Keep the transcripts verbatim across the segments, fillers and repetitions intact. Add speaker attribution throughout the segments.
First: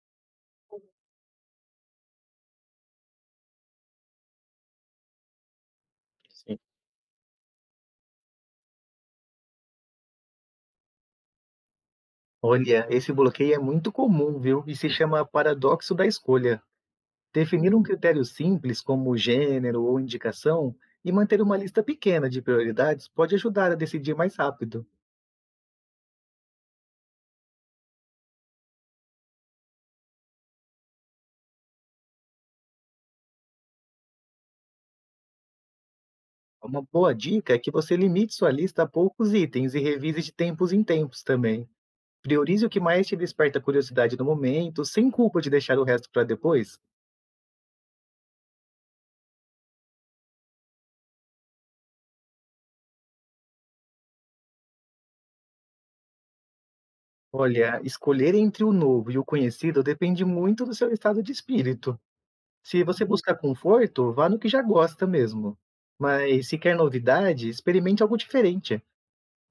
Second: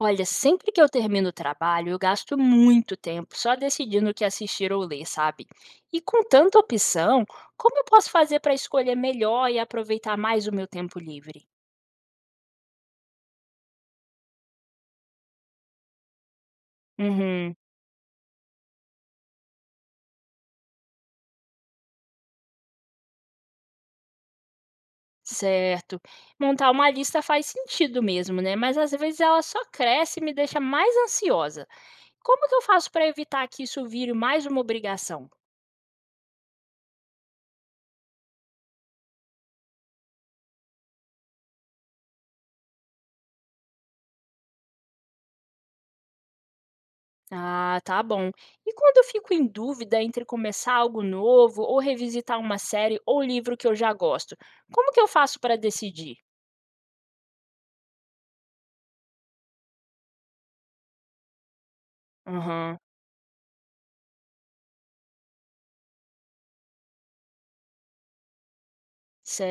Speaker 1: Olha, sempre que eu termino o trabalho, eu gasto muito tempo só decidindo o que assistir ou ler, sabe? E com tanta
Speaker 2: Sim.
Speaker 1: opção, como eu posso fazer para escolher melhor e aproveitar mais o meu tempo livre?
Speaker 2: Olha, esse bloqueio é muito comum, viu? E se chama paradoxo da escolha.
Speaker 1: Uhum,
Speaker 2: Definir um critério simples, como gênero ou indicação, e manter uma lista pequena de prioridades pode ajudar a decidir mais rápido.
Speaker 1: certo. Montar uma lista faz sentido mesmo, né? Mas às vezes ela só cresce e me deixa mais ansiosa. Como que eu faço para evitar que isso vire mais uma obrigação?
Speaker 2: Uma boa dica é que você limite sua lista a poucos itens e revise de tempos em tempos também. Priorize o que mais te desperta curiosidade no momento, sem culpa de deixar o resto para depois.
Speaker 1: Ah, tá bom. E quando eu fico em dúvida entre começar algo novo ou revisitar uma série ou livro que eu já gosto, como que eu faço para decidir?
Speaker 2: Olha, escolher entre o novo e o conhecido depende muito do seu estado de espírito.
Speaker 1: Aham,
Speaker 2: Se você buscar conforto, vá no que já gosta mesmo. Mas se quer novidade, experimente algo diferente.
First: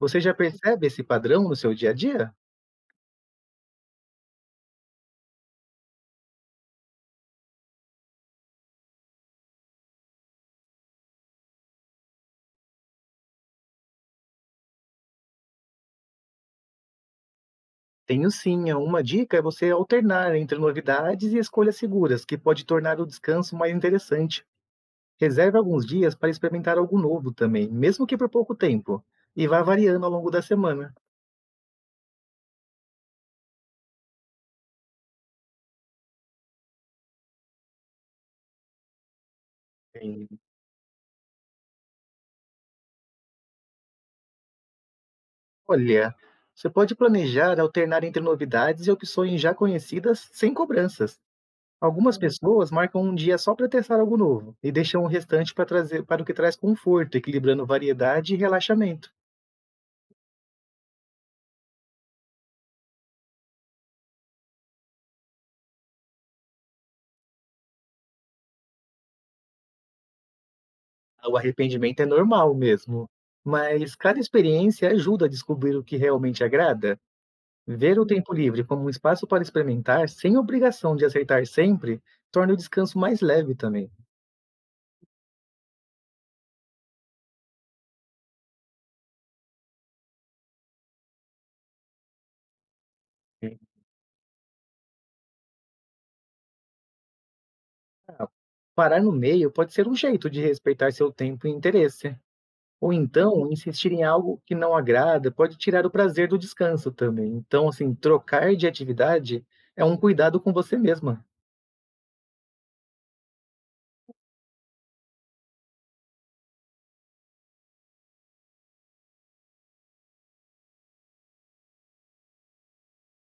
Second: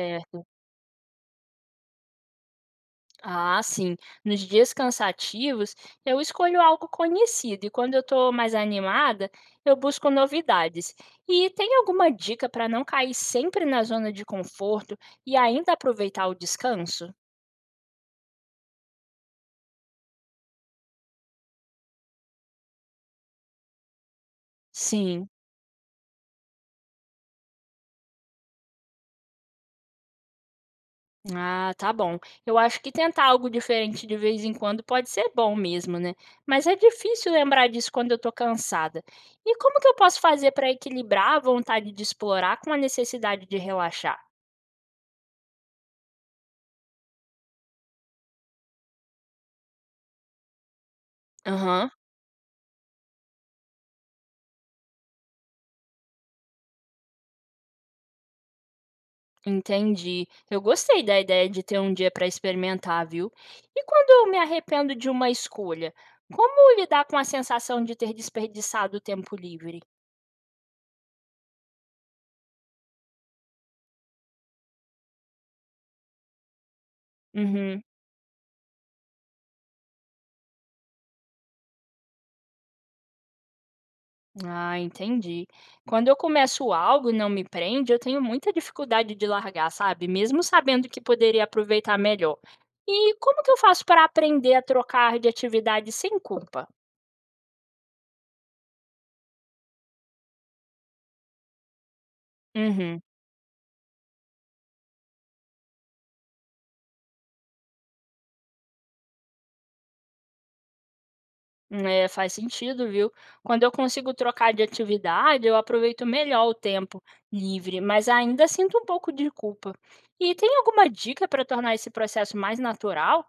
Speaker 2: Você já percebe esse padrão no seu dia a dia?
Speaker 1: Ah, sim. Nos dias cansativos, eu escolho algo conhecido e quando eu estou mais animada, eu busco novidades. E tem alguma dica para não cair sempre na zona de conforto e ainda aproveitar o descanso?
Speaker 2: Tenho sim, é uma dica, é você alternar entre novidades e escolhas seguras, que pode tornar o descanso mais interessante.
Speaker 1: Sim.
Speaker 2: Reserve alguns dias para experimentar algo novo também, mesmo que por pouco tempo, e vá variando ao longo da semana.
Speaker 1: Ah, tá bom. Eu acho que tentar algo diferente de vez em quando pode ser bom mesmo, né? Mas é difícil lembrar disso quando eu tô cansada. E como que eu posso
Speaker 2: E,
Speaker 1: fazer para equilibrar a vontade de explorar com a necessidade de relaxar?
Speaker 2: olha, você pode planejar alternar entre novidades e opções já conhecidas sem cobranças.
Speaker 1: Aham,
Speaker 2: Algumas pessoas marcam um dia só para testar algo novo e deixam o restante para trazer para o que traz conforto, equilibrando variedade e relaxamento.
Speaker 1: entendi. Eu gostei da ideia de ter um dia para experimentar, viu? E quando eu me arrependo de uma escolha, como lidar com a sensação de ter desperdiçado o tempo livre?
Speaker 2: O arrependimento é normal mesmo, mas cada experiência ajuda a descobrir o que realmente agrada.
Speaker 1: Uhum.
Speaker 2: Ver o tempo livre como um espaço para experimentar, sem obrigação de acertar sempre, torna o descanso mais leve também.
Speaker 1: Ah, entendi. Quando eu começo algo e não me prende, eu tenho muita dificuldade de largar, sabe? Mesmo sabendo que poderia aproveitar melhor. E como que eu faço para aprender a trocar de atividade sem culpa?
Speaker 2: Ah, parar no meio pode ser um jeito de respeitar seu tempo e interesse. Ou
Speaker 1: Uhum.
Speaker 2: então, insistir em algo que não agrada pode tirar o prazer do descanso também. Então, assim, trocar de atividade é um cuidado com você mesma.
Speaker 1: É, faz sentido, viu? Quando eu consigo trocar de atividade, eu aproveito melhor o tempo livre, mas ainda sinto um pouco de culpa. E tem alguma dica para tornar esse processo mais natural?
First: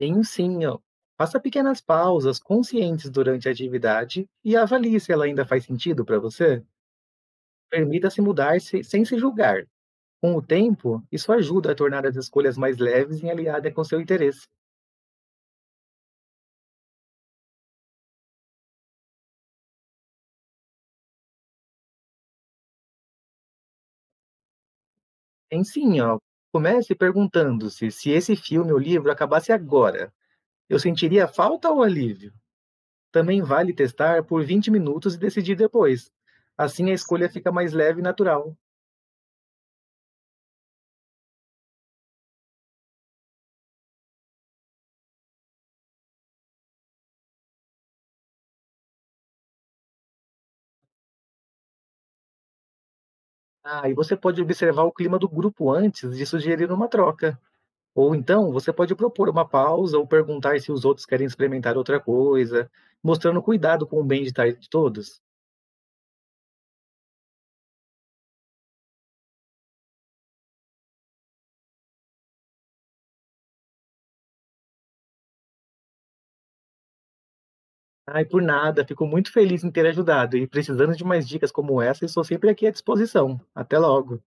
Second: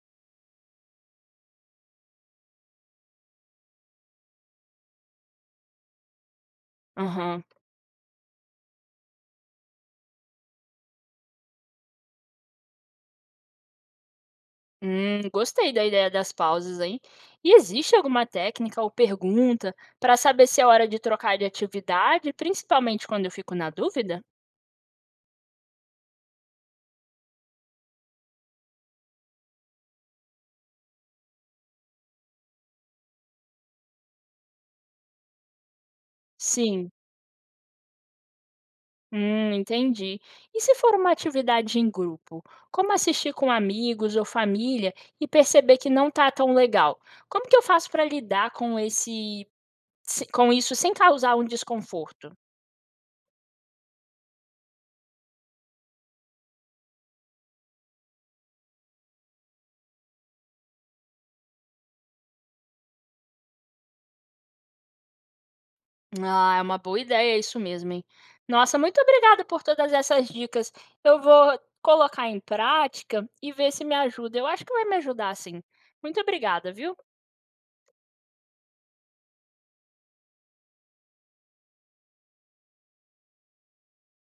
Speaker 2: Tem um sim, ó. Faça pequenas pausas conscientes durante a atividade e avalie se ela ainda faz sentido para você.
Speaker 1: Aham.
Speaker 2: Permita-se mudar-se sem se julgar. Com o tempo, isso ajuda a tornar as escolhas mais leves e alinhadas com seu interesse.
Speaker 1: Hum, gostei da ideia das pausas, hein? E existe alguma técnica ou pergunta para saber se é hora de trocar de atividade, principalmente quando eu fico na dúvida?
Speaker 2: Tem sim, ó. Comece perguntando-se, se esse filme ou livro acabasse agora, eu sentiria falta ou alívio? Também vale testar por vinte minutos e decidir depois. Assim
Speaker 1: Sim.
Speaker 2: a escolha fica mais leve e natural.
Speaker 1: Hum, entendi. E se for uma atividade em grupo, como assistir com amigos ou família e perceber que não tá tão legal? Como que eu faço para lidar com esse, se- com isso sem causar um desconforto?
Speaker 2: Ah, e você pode observar o clima do grupo antes de sugerir uma troca. Ou então, você pode propor uma pausa ou perguntar se os outros querem experimentar outra coisa, mostrando cuidado com o bem-estar de todos.
Speaker 1: Ah, é uma boa ideia isso mesmo, hein? Nossa, muito obrigada por todas essas dicas. Eu vou colocar em prática e ver se me ajuda. Eu acho que vai me ajudar, sim. Muito obrigada, viu?
Speaker 2: Ai, por nada, fico muito feliz em ter ajudado, e precisando de mais dicas como essa, estou sempre aqui à disposição. Até logo.